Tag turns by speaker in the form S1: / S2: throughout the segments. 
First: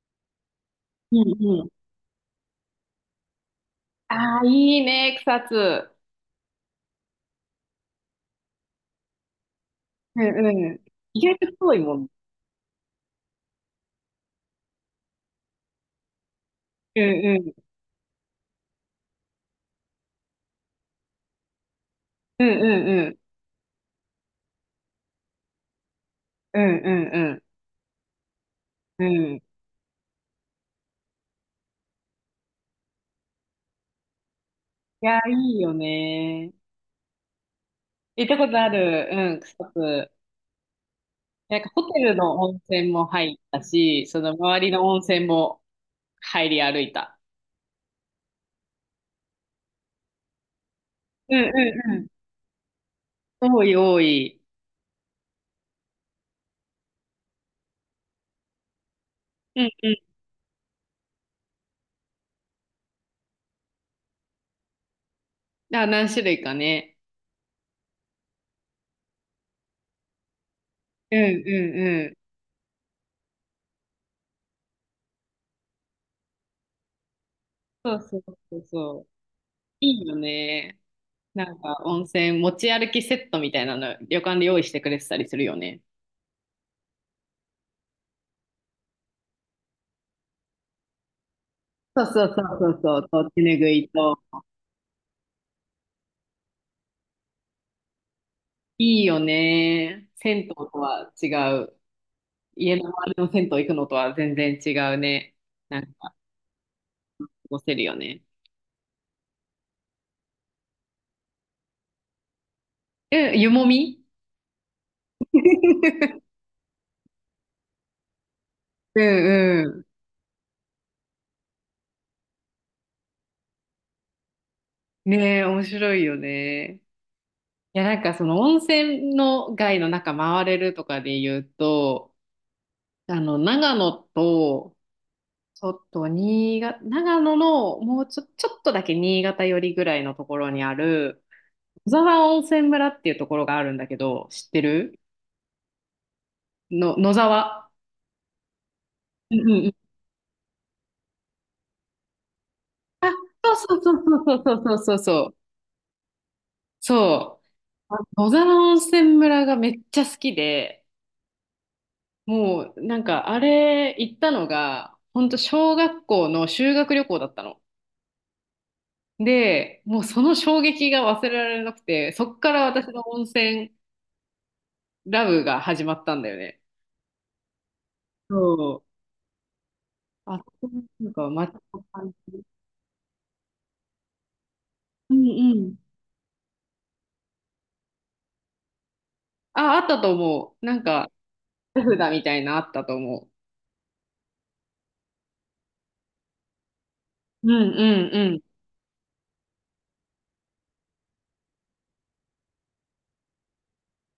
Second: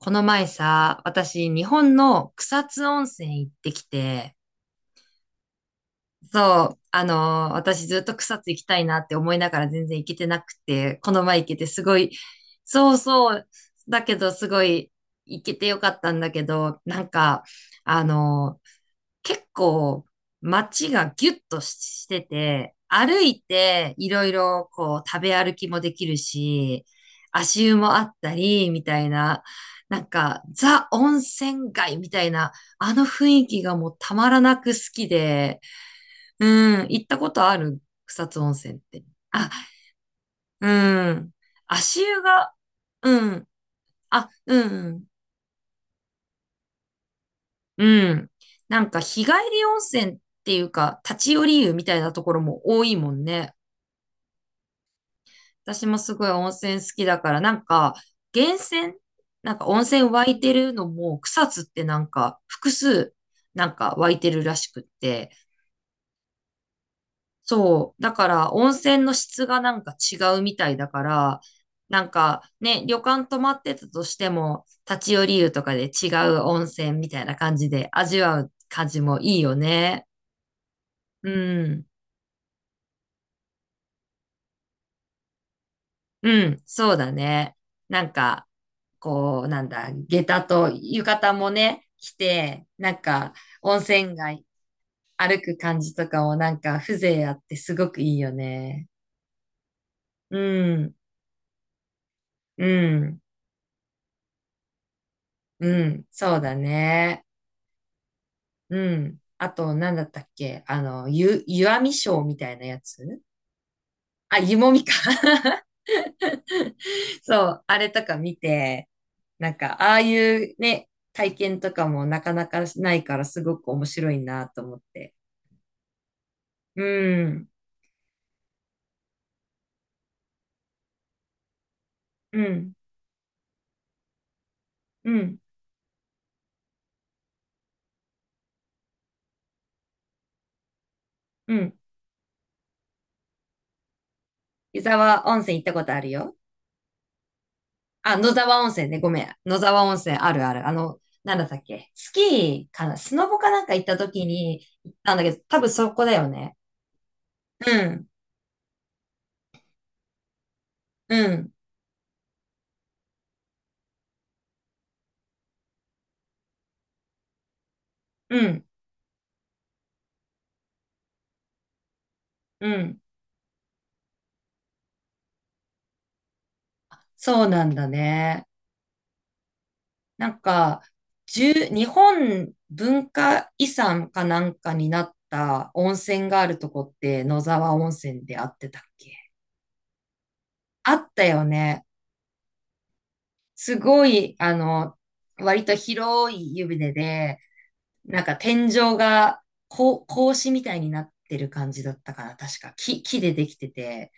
S1: この前さ、
S2: うん
S1: 私、
S2: う
S1: 日
S2: ん。
S1: 本の草津温泉行ってきて、
S2: ああ、いいね、草津。
S1: そう、私ずっと草津行きたいなって思いながら全然行け
S2: う
S1: てな
S2: んう
S1: く
S2: ん。
S1: て、この
S2: 意外
S1: 前行
S2: と
S1: けて
S2: 遠い
S1: す
S2: も
S1: ご
S2: ん。
S1: い、そうそう、だけどすごい行けてよかったんだけど、
S2: うんうん。
S1: あの結構街がギュッとして
S2: うんう
S1: て、
S2: んうん。
S1: 歩いていろいろこう食べ歩きもできる
S2: うん
S1: し、
S2: うん
S1: 足湯もあったり、みた
S2: うん。
S1: い
S2: うん。い
S1: な、なんかザ温泉街みたいな、あの雰囲気がもうたまらなく好き
S2: や、いい
S1: で、
S2: よ
S1: う
S2: ね。
S1: ん、行ったことある
S2: 行
S1: 草
S2: った
S1: 津
S2: こ
S1: 温
S2: とあ
S1: 泉って？
S2: る。うん、
S1: あ、
S2: 草津。
S1: うん、
S2: なんかホテ
S1: 足
S2: ル
S1: 湯
S2: の
S1: が、
S2: 温泉も
S1: う
S2: 入っ
S1: ん、
S2: たし、そ
S1: あ、
S2: の周りの
S1: う
S2: 温
S1: ん、
S2: 泉も入り歩いた。
S1: うん。なんか日帰り温泉っていうか、立ち
S2: うんう
S1: 寄り湯みたい
S2: ん
S1: なところも多いもん
S2: うん。
S1: ね。
S2: 多い多い。
S1: 私もすごい温泉好きだから、なんか源泉、なん
S2: う
S1: か
S2: ん
S1: 温
S2: う
S1: 泉湧いてるのも草津ってなんか複数なんか湧いてるらしくって。
S2: ん。あ、何種類かね。
S1: そう。だから温泉の質がなんか違うみたいだか
S2: うんう
S1: ら、
S2: ん
S1: な
S2: う
S1: ん
S2: ん。
S1: かね、旅館泊まってたとしても、立ち寄り湯とかで違う温泉みたいな感じで
S2: そうそ
S1: 味
S2: う
S1: わう
S2: そう
S1: 感
S2: そ
S1: じ
S2: う。
S1: もいいよ
S2: い
S1: ね。
S2: いよね。
S1: う
S2: なんか
S1: ん。
S2: 温泉持ち歩きセットみたいなの旅館で用意してくれてたりするよね。
S1: うん、そうだね。なんか、こう、なんだ、下駄と浴衣もね、
S2: そう
S1: 着
S2: そうそう
S1: て、
S2: そう
S1: な
S2: そ
S1: ん
S2: う、と
S1: か、
S2: 手ぬぐ
S1: 温
S2: い
S1: 泉
S2: と。
S1: 街歩く感じとかもなんか、風情あってすごくいいよね。
S2: いいよね。
S1: う
S2: 銭湯と
S1: ん、
S2: は違う。
S1: う
S2: 家の周り
S1: ん、
S2: の銭湯行くのとは全然違うね。
S1: うん、
S2: 過
S1: そうだね。
S2: ごせるよね。
S1: うん。あと、なんだったっけあの、湯あみショーみたいなやつ、
S2: え、湯もみ。
S1: あ、湯もみか。そう、あれとか見て、
S2: う
S1: なん
S2: ん
S1: か、
S2: う
S1: ああいうね、体験とかもなかなかないからすごく面白いなと思っ
S2: ん。
S1: て。
S2: ねえ、面白いよね。
S1: うん、
S2: いや、なんかその温泉の街の中回れるとかで言うと、
S1: うん、
S2: 長野と
S1: うん、
S2: ちょっと新潟、長野のもうちょ、ちょっとだけ新潟寄りぐらいのところにある
S1: うん。
S2: 野沢温泉村っていうところがあるんだけど、知って
S1: 湯
S2: る
S1: 沢温泉行ったことあるよ。
S2: の、野沢。
S1: あ、野沢温泉ね、ごめん。
S2: うんう
S1: 野
S2: んう
S1: 沢
S2: ん。
S1: 温泉あるある。あの、なんだったっけスキーかな
S2: あ、
S1: スノボかなんか
S2: そう
S1: 行っ
S2: そ
S1: た
S2: うそう
S1: 時
S2: そうそう
S1: に
S2: そうそ
S1: 行っ
S2: う
S1: たん
S2: そ
S1: だけ
S2: う。
S1: ど、多分そこだよね。
S2: そ
S1: う
S2: う。あ、
S1: ん、
S2: 野沢温泉村がめっちゃ好きで、
S1: うん、
S2: もうあれ行ったのが、ほんと小学校の修学旅行だったの。
S1: うん、
S2: で、もうその衝撃が忘れられなくて、そっから
S1: う
S2: 私
S1: ん。
S2: の温泉ラブが始まったんだよね。
S1: そうなんだ
S2: そ
S1: ね。
S2: う。
S1: なん
S2: あ、
S1: か、
S2: なんか街
S1: 十
S2: の
S1: 日
S2: 感じ。
S1: 本文化遺産かなんかにな
S2: う
S1: っ
S2: んう
S1: た
S2: ん。
S1: 温泉があるとこって野沢温泉であってたっけ？
S2: あ、あったと思う。
S1: あったよ
S2: 手
S1: ね。
S2: 札みたいなあったと思
S1: すごい、あの、割と広い湯船で、
S2: う。うん
S1: なん
S2: う
S1: か
S2: ん
S1: 天井がこう格子みたいになってる感じだったかな。確か木でできてて。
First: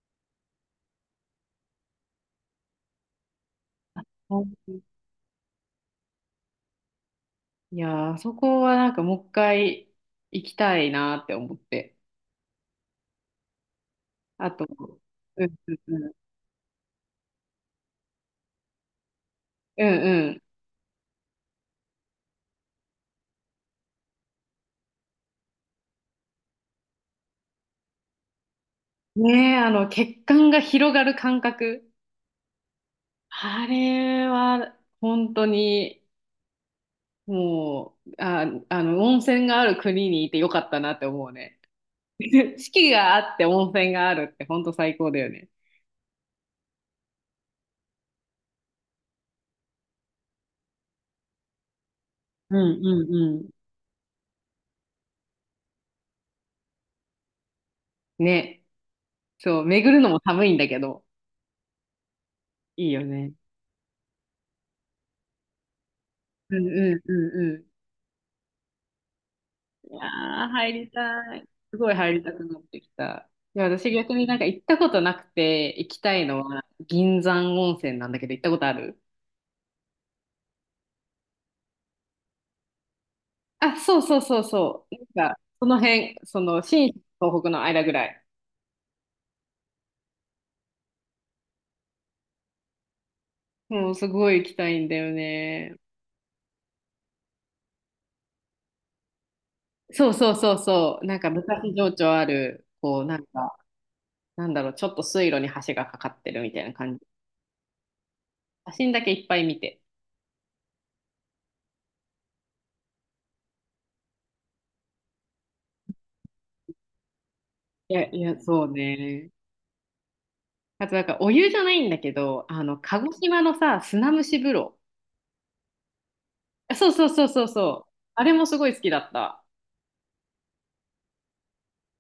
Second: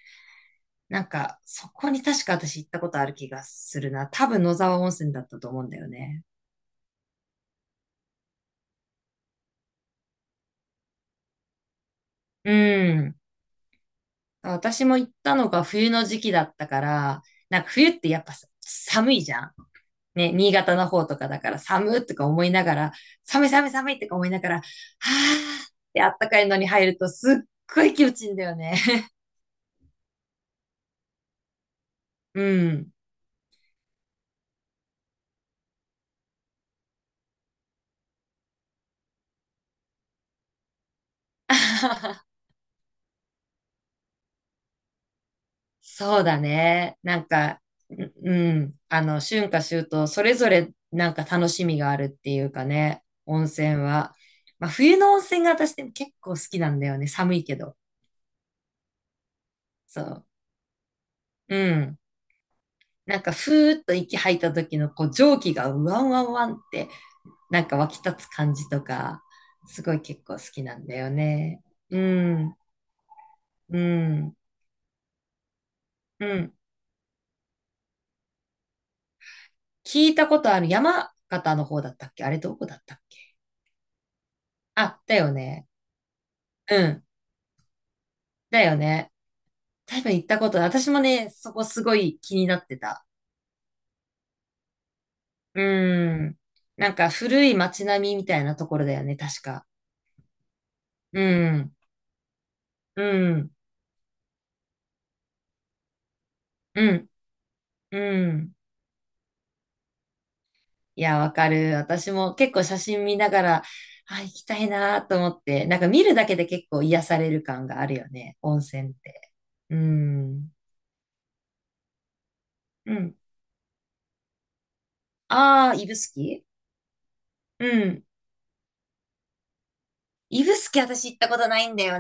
S1: なんか、そこに確か私行ったことある気がするな。多
S2: う
S1: 分野沢温
S2: ん。
S1: 泉だったと思うんだよね。
S2: いやー、あそこはなんかもう一回行きたいなって思って。
S1: うん。
S2: あと、
S1: 私も行った
S2: う
S1: の
S2: ん
S1: が冬
S2: うん
S1: の
S2: うん。
S1: 時期だったから、なんか冬ってやっぱさ寒いじゃん。
S2: う
S1: ね、
S2: ん
S1: 新潟の方とかだから寒っとか思いながら、寒い寒い寒いとか思いながら、はーってあったかいのに入るとすっごい気持ちいいんだよね。
S2: うん。ねえ、血管が広がる感覚。
S1: うん。
S2: あれは、本当に、もう、温泉がある国にいてよかったなって思うね。四季があって温泉があるってほんと最高だよね。
S1: そうだね。なんか、ううん。あの、春夏秋冬、それぞれなんか楽しみがあるっていう
S2: う
S1: か
S2: ん
S1: ね、
S2: うん
S1: 温
S2: う
S1: 泉は。まあ、冬の温泉が私でも結構好きなんだよね。寒いけど。
S2: ん。ね。そう、巡
S1: そ
S2: るのも
S1: う。
S2: 寒いんだけど。
S1: うん。
S2: いいよ
S1: なん
S2: ね。
S1: かふーっと息吐いた時のこう蒸気がうわんわんわんっ
S2: うん
S1: て
S2: うんうんう
S1: な
S2: ん。
S1: んか湧き立つ感じとか、す
S2: い
S1: ご
S2: や
S1: い結構好
S2: ー、
S1: き
S2: 入
S1: なん
S2: り
S1: だよ
S2: たい。
S1: ね。
S2: すごい
S1: う
S2: 入りたく
S1: ん、
S2: なってきた。いや、
S1: う
S2: 私逆にな
S1: ん、
S2: んか行ったことなくて行きた
S1: う
S2: いの
S1: ん。
S2: は銀山温泉なんだけど、行ったことある？
S1: 聞いたことある山形の方だったっけ？あれどこだったっけ？
S2: あ、そうそうそうそう。
S1: あ、だ
S2: な
S1: よ
S2: んか、そ
S1: ね。
S2: の辺、その、
S1: う
S2: 新
S1: ん、
S2: 東北の間ぐらい。
S1: だよね。多分行ったことない。私もね、そこすごい気になってた。
S2: もうすごい行きたいんだよ
S1: う
S2: ね。
S1: ん。なんか古い街並みみたいなところだよね、確か。
S2: そうそうそうそう。なん
S1: う
S2: か昔
S1: ん、
S2: 情緒ある、
S1: うん、
S2: ちょっと水路に橋がかかってるみたいな
S1: う
S2: 感じ。
S1: ん、うん。
S2: 写真だけいっぱい見て。
S1: いや、わかる。私も結構写真見ながら、あ、行きたいなと思って、なんか見るだけで結構癒される感があ
S2: い
S1: るよ
S2: や、い
S1: ね、
S2: や、
S1: 温
S2: そう
S1: 泉っ
S2: ね。
S1: て。うん。
S2: あとなんかお湯じゃないんだけど、
S1: う
S2: 鹿児
S1: ん。
S2: 島のさ、砂蒸し風呂。
S1: ああ、指宿。
S2: あ、そうそうそうそう
S1: う
S2: そう。
S1: ん。
S2: あれもすごい好きだった。
S1: 指宿私行ったことないんだよ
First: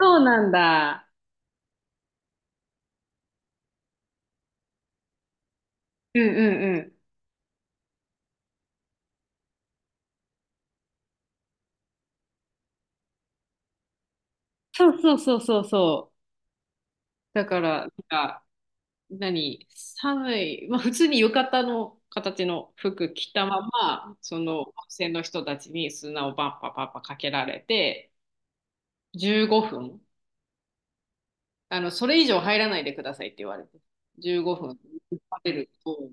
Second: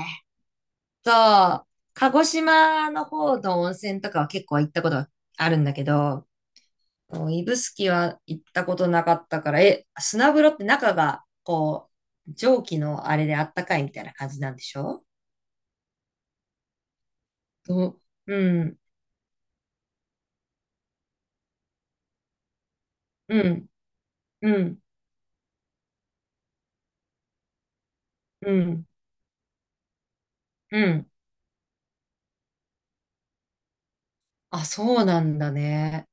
S2: そうなんだ。
S1: そう。鹿児島の方の温泉とかは結構行ったことがあるんだけ
S2: う
S1: ど、
S2: んうんうん。
S1: そう指宿は行ったことなかったから、え、砂風呂って中が、こう、蒸気のあれであったかいみたいな感じなんでし
S2: そう
S1: ょ？
S2: そうそうそうそう。だから、な
S1: ど
S2: ん
S1: う
S2: か、
S1: うん。
S2: 何、寒い、まあ普通に浴衣の形の服着
S1: う
S2: たま
S1: ん、
S2: ま、そ
S1: う
S2: の温
S1: ん、
S2: 泉の人たちに砂をパンパパッパかけられて、
S1: うん、
S2: 15分。
S1: うん。
S2: それ以上入らないでくださいって言われて、15
S1: あ、
S2: 分食
S1: そうなんだ
S2: べる
S1: ね。
S2: と、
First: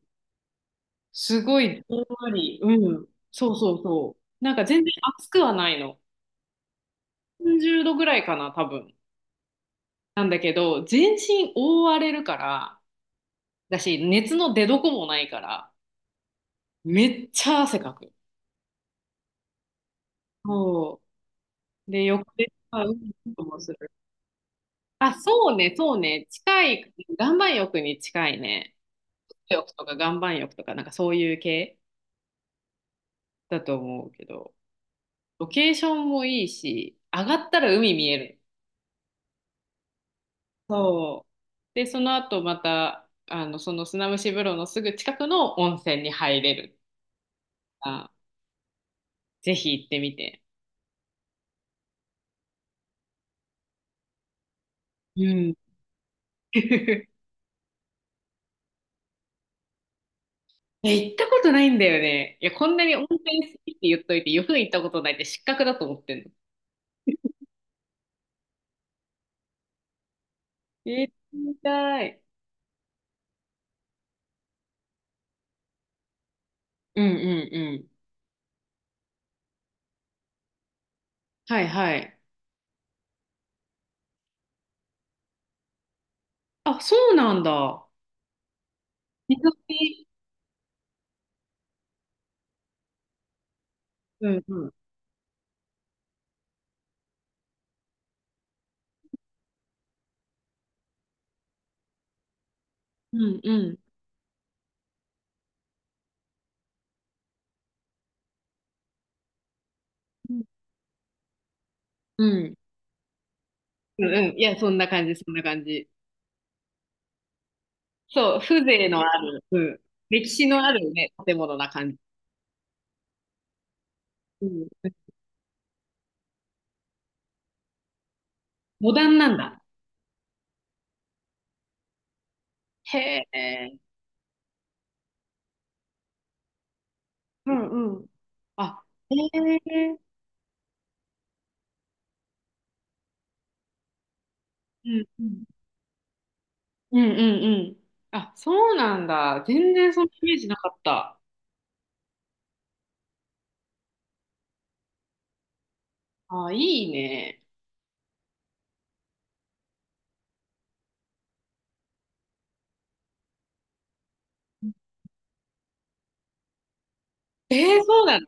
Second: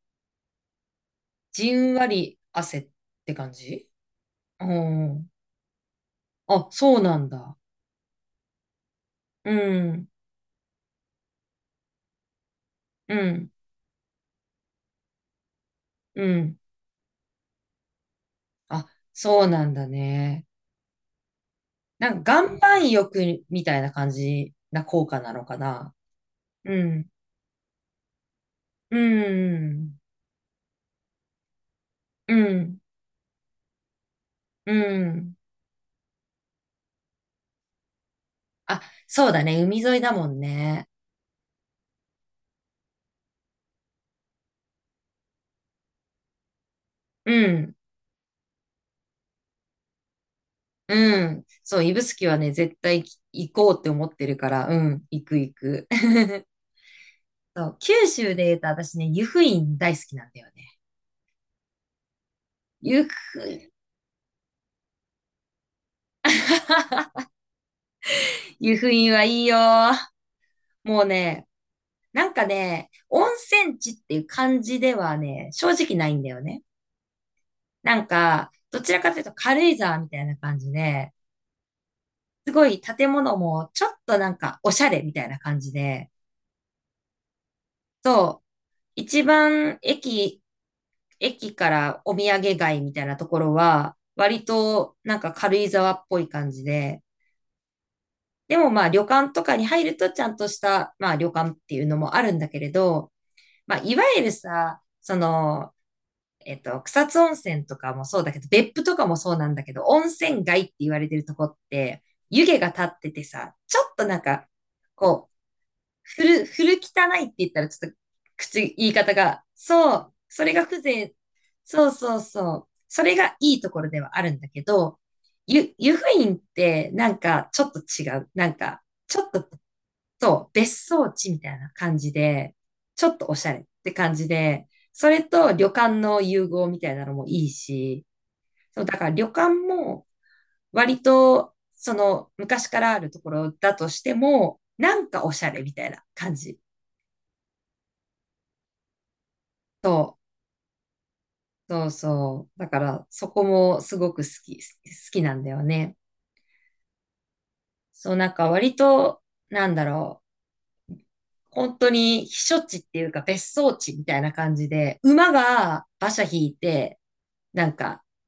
S2: すご
S1: じ
S2: いじ
S1: ん
S2: んわ
S1: わり
S2: り、
S1: 汗っ
S2: うん、
S1: て
S2: そ
S1: 感
S2: うそう
S1: じ？
S2: そう。なん
S1: う
S2: か全然熱
S1: ん。
S2: くはないの。
S1: あ、そうなんだ。
S2: 30度ぐらいかな、多分。
S1: うん、
S2: なんだけど、全身覆われるから、
S1: うん、
S2: だし、熱の出どこもないから、
S1: うん。
S2: めっちゃ汗かく。
S1: あ、そうなんだね。
S2: そう。で、
S1: なん
S2: 横
S1: か
S2: で、
S1: 岩
S2: あ、
S1: 盤
S2: うん、う
S1: 浴
S2: んも
S1: み
S2: す
S1: たい
S2: る。
S1: な感じな効
S2: あ、
S1: 果なの
S2: そう
S1: か
S2: ね、
S1: な。
S2: そうね。近
S1: う
S2: い、
S1: ん、
S2: 岩盤浴に近いね。
S1: う
S2: 岩盤浴とか
S1: ん、
S2: 岩盤浴とか、なんかそういう系
S1: うん、
S2: だと思うけど。
S1: うん。
S2: ロケーションもいいし、上がったら海見える。
S1: あ、そうだね。海沿いだもんね。
S2: そう。で、その後また、その砂蒸し風呂のすぐ近くの温泉に入れる。
S1: うん。
S2: あ、ぜひ行ってみて。
S1: うん。そう、指宿はね、絶対行こうって思ってるから、うん、行
S2: う
S1: く行
S2: ん。
S1: く。そう、九州で言うと私ね、湯布院大好きなんだよね。
S2: え、行ったことないんだよね。いや、こんなに
S1: 湯
S2: 温
S1: 布
S2: 泉好き
S1: 院。
S2: って言っといて、よく行ったことないって失格だと思ってんの。
S1: 湯布院はいいよ。
S2: え
S1: もう
S2: ー、
S1: ね、
S2: 行きたい。
S1: なんかね、温泉地っていう感じではね、正直ないんだよね。
S2: うんうんうん。
S1: なんか、どちらかというと軽井沢みたいな感じで、
S2: はいはい。
S1: すごい建物もちょっとなんかおしゃれみたいな感じで、
S2: あ、そうなんだ。
S1: そう、一
S2: 水上。
S1: 番駅駅からお土産街みたいなところは、
S2: うん
S1: 割
S2: うん。
S1: となんか軽井沢っぽい感じで、でもまあ旅館とかに入るとちゃんとした、まあ旅館っていうのもあるんだけれど、
S2: うんう
S1: まあ
S2: ん。
S1: いわゆるさ、その、えっと、草津温泉とかもそうだけど、別府とかもそうなんだけど、温
S2: うん。
S1: 泉街って言われてるとこって、湯
S2: う
S1: 気が立っててさ、ちょっ
S2: ん
S1: となん
S2: うん。い
S1: か、
S2: や、そんな感じ、
S1: こ
S2: そ
S1: う、
S2: んな感じ。
S1: 古汚いって言ったらちょっと
S2: そう、風情
S1: 言い
S2: のあ
S1: 方
S2: る、
S1: が、
S2: うん、
S1: そう、
S2: 歴
S1: そ
S2: 史
S1: れ
S2: の
S1: が
S2: ある
S1: 風
S2: ね、
S1: 情、
S2: 建物な
S1: そ
S2: 感
S1: う
S2: じ。
S1: そうそう、それがいいところではあるん
S2: う
S1: だけ
S2: ん、
S1: ど、湯布院ってなんかちょっと違う。なんか、
S2: モダン
S1: ちょ
S2: な
S1: っ
S2: ん
S1: と、
S2: だ。
S1: そう、別荘地みたいな感じで、ちょっ
S2: へ
S1: とおしゃれっ
S2: え。
S1: て感じで、それと旅館の融合みたいなのもいい
S2: うんうん。
S1: し、そ
S2: あ、
S1: う、だから旅館
S2: へ
S1: も
S2: え。
S1: 割と、その昔からあるところだとしても、
S2: う
S1: な
S2: ん
S1: ん
S2: う
S1: かおし
S2: ん。
S1: ゃれみたいな感じ。
S2: うんうんうん。あ、そうなんだ。全然その
S1: そ
S2: イメージなかった。
S1: う、そうそう。だから、そこもすごく好きなんだよね。
S2: あ、いいね。
S1: そう、なんか割と、なんだろう。本当に避暑地っていうか別荘地みたいな感じで、馬が馬車引いて、
S2: え
S1: なん
S2: ー、そ
S1: か、
S2: うなの？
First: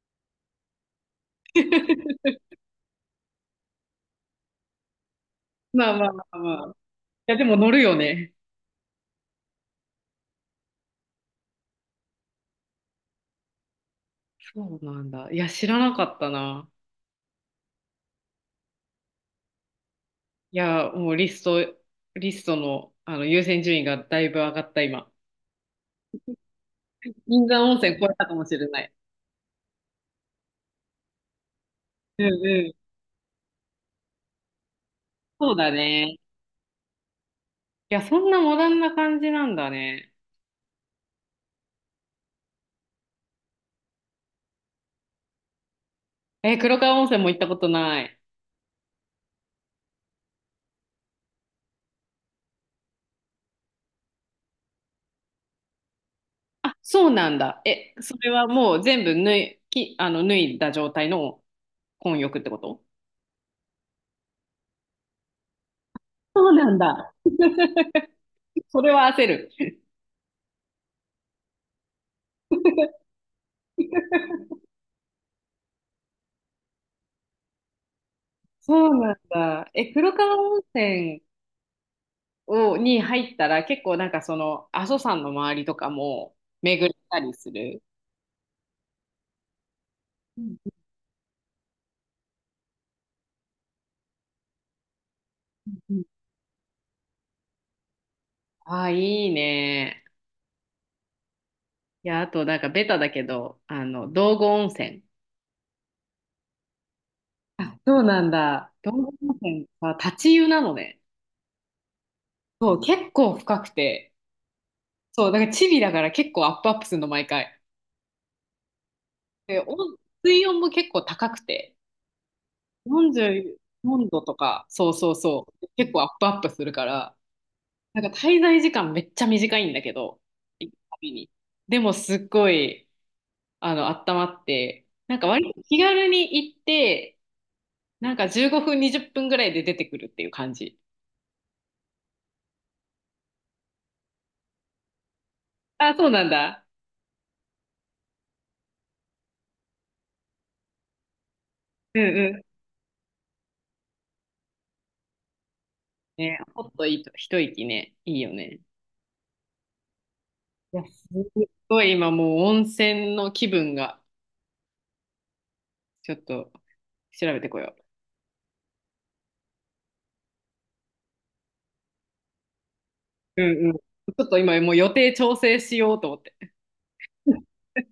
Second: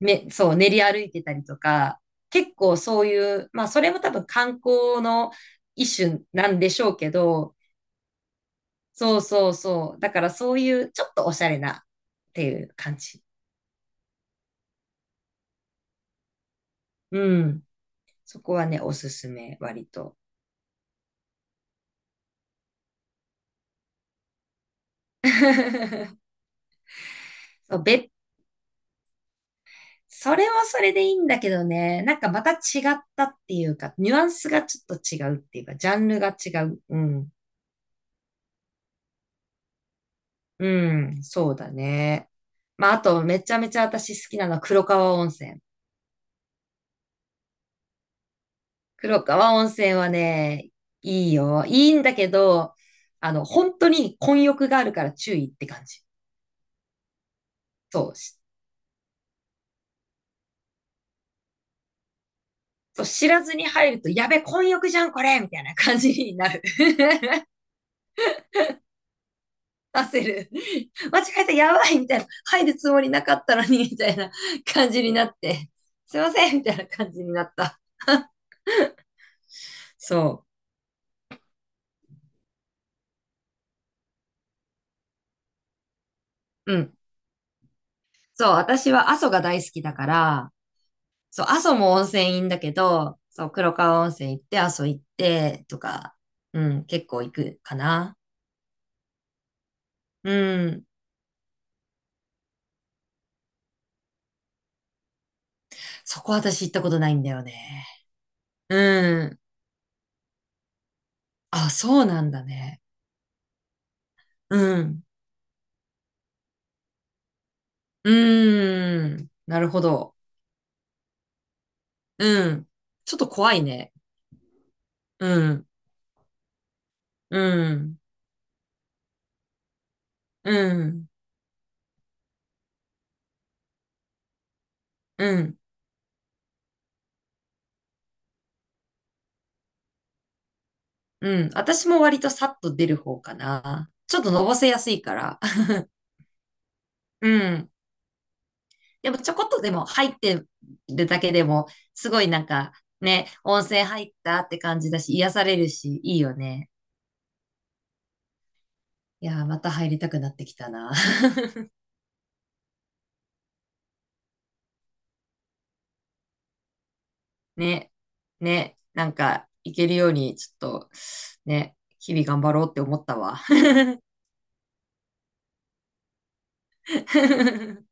S1: そう、練り歩いてたりとか、結構そういう、まあそれも多分観光の
S2: まあ
S1: 一
S2: まあ
S1: 種
S2: まあ
S1: な
S2: ま
S1: んで
S2: あ。い
S1: しょうけ
S2: や、で
S1: ど、
S2: も乗るよね。
S1: そうそうそう。だからそういうちょっとおしゃれなっていう感じ。
S2: そうなんだ。いや、知らなかったな。
S1: うん。そこはね、おすすめ、割と。
S2: いや、もうリスト、リストの、あの優先順位がだいぶ上がった今。銀山温
S1: そう、
S2: 泉超
S1: 別
S2: えたかもしれない。
S1: それもそれでいいんだけどね、なん
S2: う
S1: かま
S2: ん
S1: た違
S2: うん。
S1: ったっていうか、ニュアンスがちょっと違うっ
S2: そう
S1: ていう
S2: だ
S1: か、ジャ
S2: ね。
S1: ン
S2: い
S1: ルが違う。うん。
S2: や、そんなモダンな感じなんだね。
S1: うん、そうだね。まあ、あと、めちゃめちゃ私好きなのは黒川温泉。
S2: え、黒川温泉も行ったことない。
S1: 黒川温泉はね、いいよ。いいんだけど、あの、本当に混浴があるから注意って感じ。
S2: あ、そうなんだ。え、
S1: そう。
S2: それはもう全部脱い、き、あの、脱いだ状態の混浴ってこと？
S1: そう知らずに入ると、やべ、混浴じゃん、これみたいな感じに
S2: そ
S1: な
S2: う
S1: る。
S2: なんだ。それは焦る。
S1: 出せる。間違えた、やばいみたいな。入るつもりなかったのに、みたいな感じになって。すいませんみたいな感じになった。
S2: そうなんだ。え、黒川
S1: そ
S2: 温泉を、に入ったら結構なんかその阿蘇山の周りとかも
S1: う。う
S2: 巡っ
S1: ん。
S2: たりする？
S1: そう、私は阿蘇が大好きだか
S2: う
S1: ら、
S2: んう
S1: そう、阿蘇も温泉いいんだけど、そう、黒川温泉行って、阿蘇行って、
S2: ん
S1: と
S2: うん。
S1: か、うん、結構行くかな。
S2: ああ、いいね。
S1: うん。
S2: いや、あとなんかベタだけど、道後温泉。
S1: そこ私行ったことないんだよ
S2: あ、
S1: ね。
S2: そうなんだ。道後
S1: う
S2: 温
S1: ん。
S2: 泉は立ち湯なのね。
S1: あ、そうなんだ
S2: そう、
S1: ね。
S2: 結構深くて。
S1: うん。
S2: そう、だからチビだから結構アップアップするの、毎回。
S1: うーん。
S2: で、
S1: なる
S2: 温
S1: ほど。
S2: 水温も結構高くて、
S1: うん。ちょっ
S2: 44
S1: と怖いね。
S2: 度とか、そうそう
S1: う
S2: そ
S1: ん。
S2: う、結構アップアップするから、
S1: うん、
S2: なんか滞在時間めっちゃ短いんだけど、
S1: う
S2: 行くた
S1: ん、
S2: びに。でもすっごい、温まって、なんか
S1: う
S2: 割
S1: ん、
S2: と気軽に行って、なんか15分、20分ぐらいで出てくるっていう感じ。
S1: うん。私も割とさっと出る方かな。ちょっとのぼせやすいから。
S2: あ、そうなんだ。
S1: うん。でもちょこっとでも入ってるだけでも、
S2: う
S1: すごいな
S2: ん。
S1: んかね、温泉入ったって感じだし、癒されるし、いいよ
S2: ね、ほ
S1: ね。
S2: っといいと、一息ね、いいよね。
S1: いやー、また入りたくなってきた
S2: いや、
S1: な。
S2: ごい今もう温泉の気分が、ちょっと調べて こよ
S1: ね、ね、なんか行けるように、ちょっと、ね、日々頑張ろうって思ったわ。
S2: う。うんうん。ちょっと今もう予定調整しようと思って。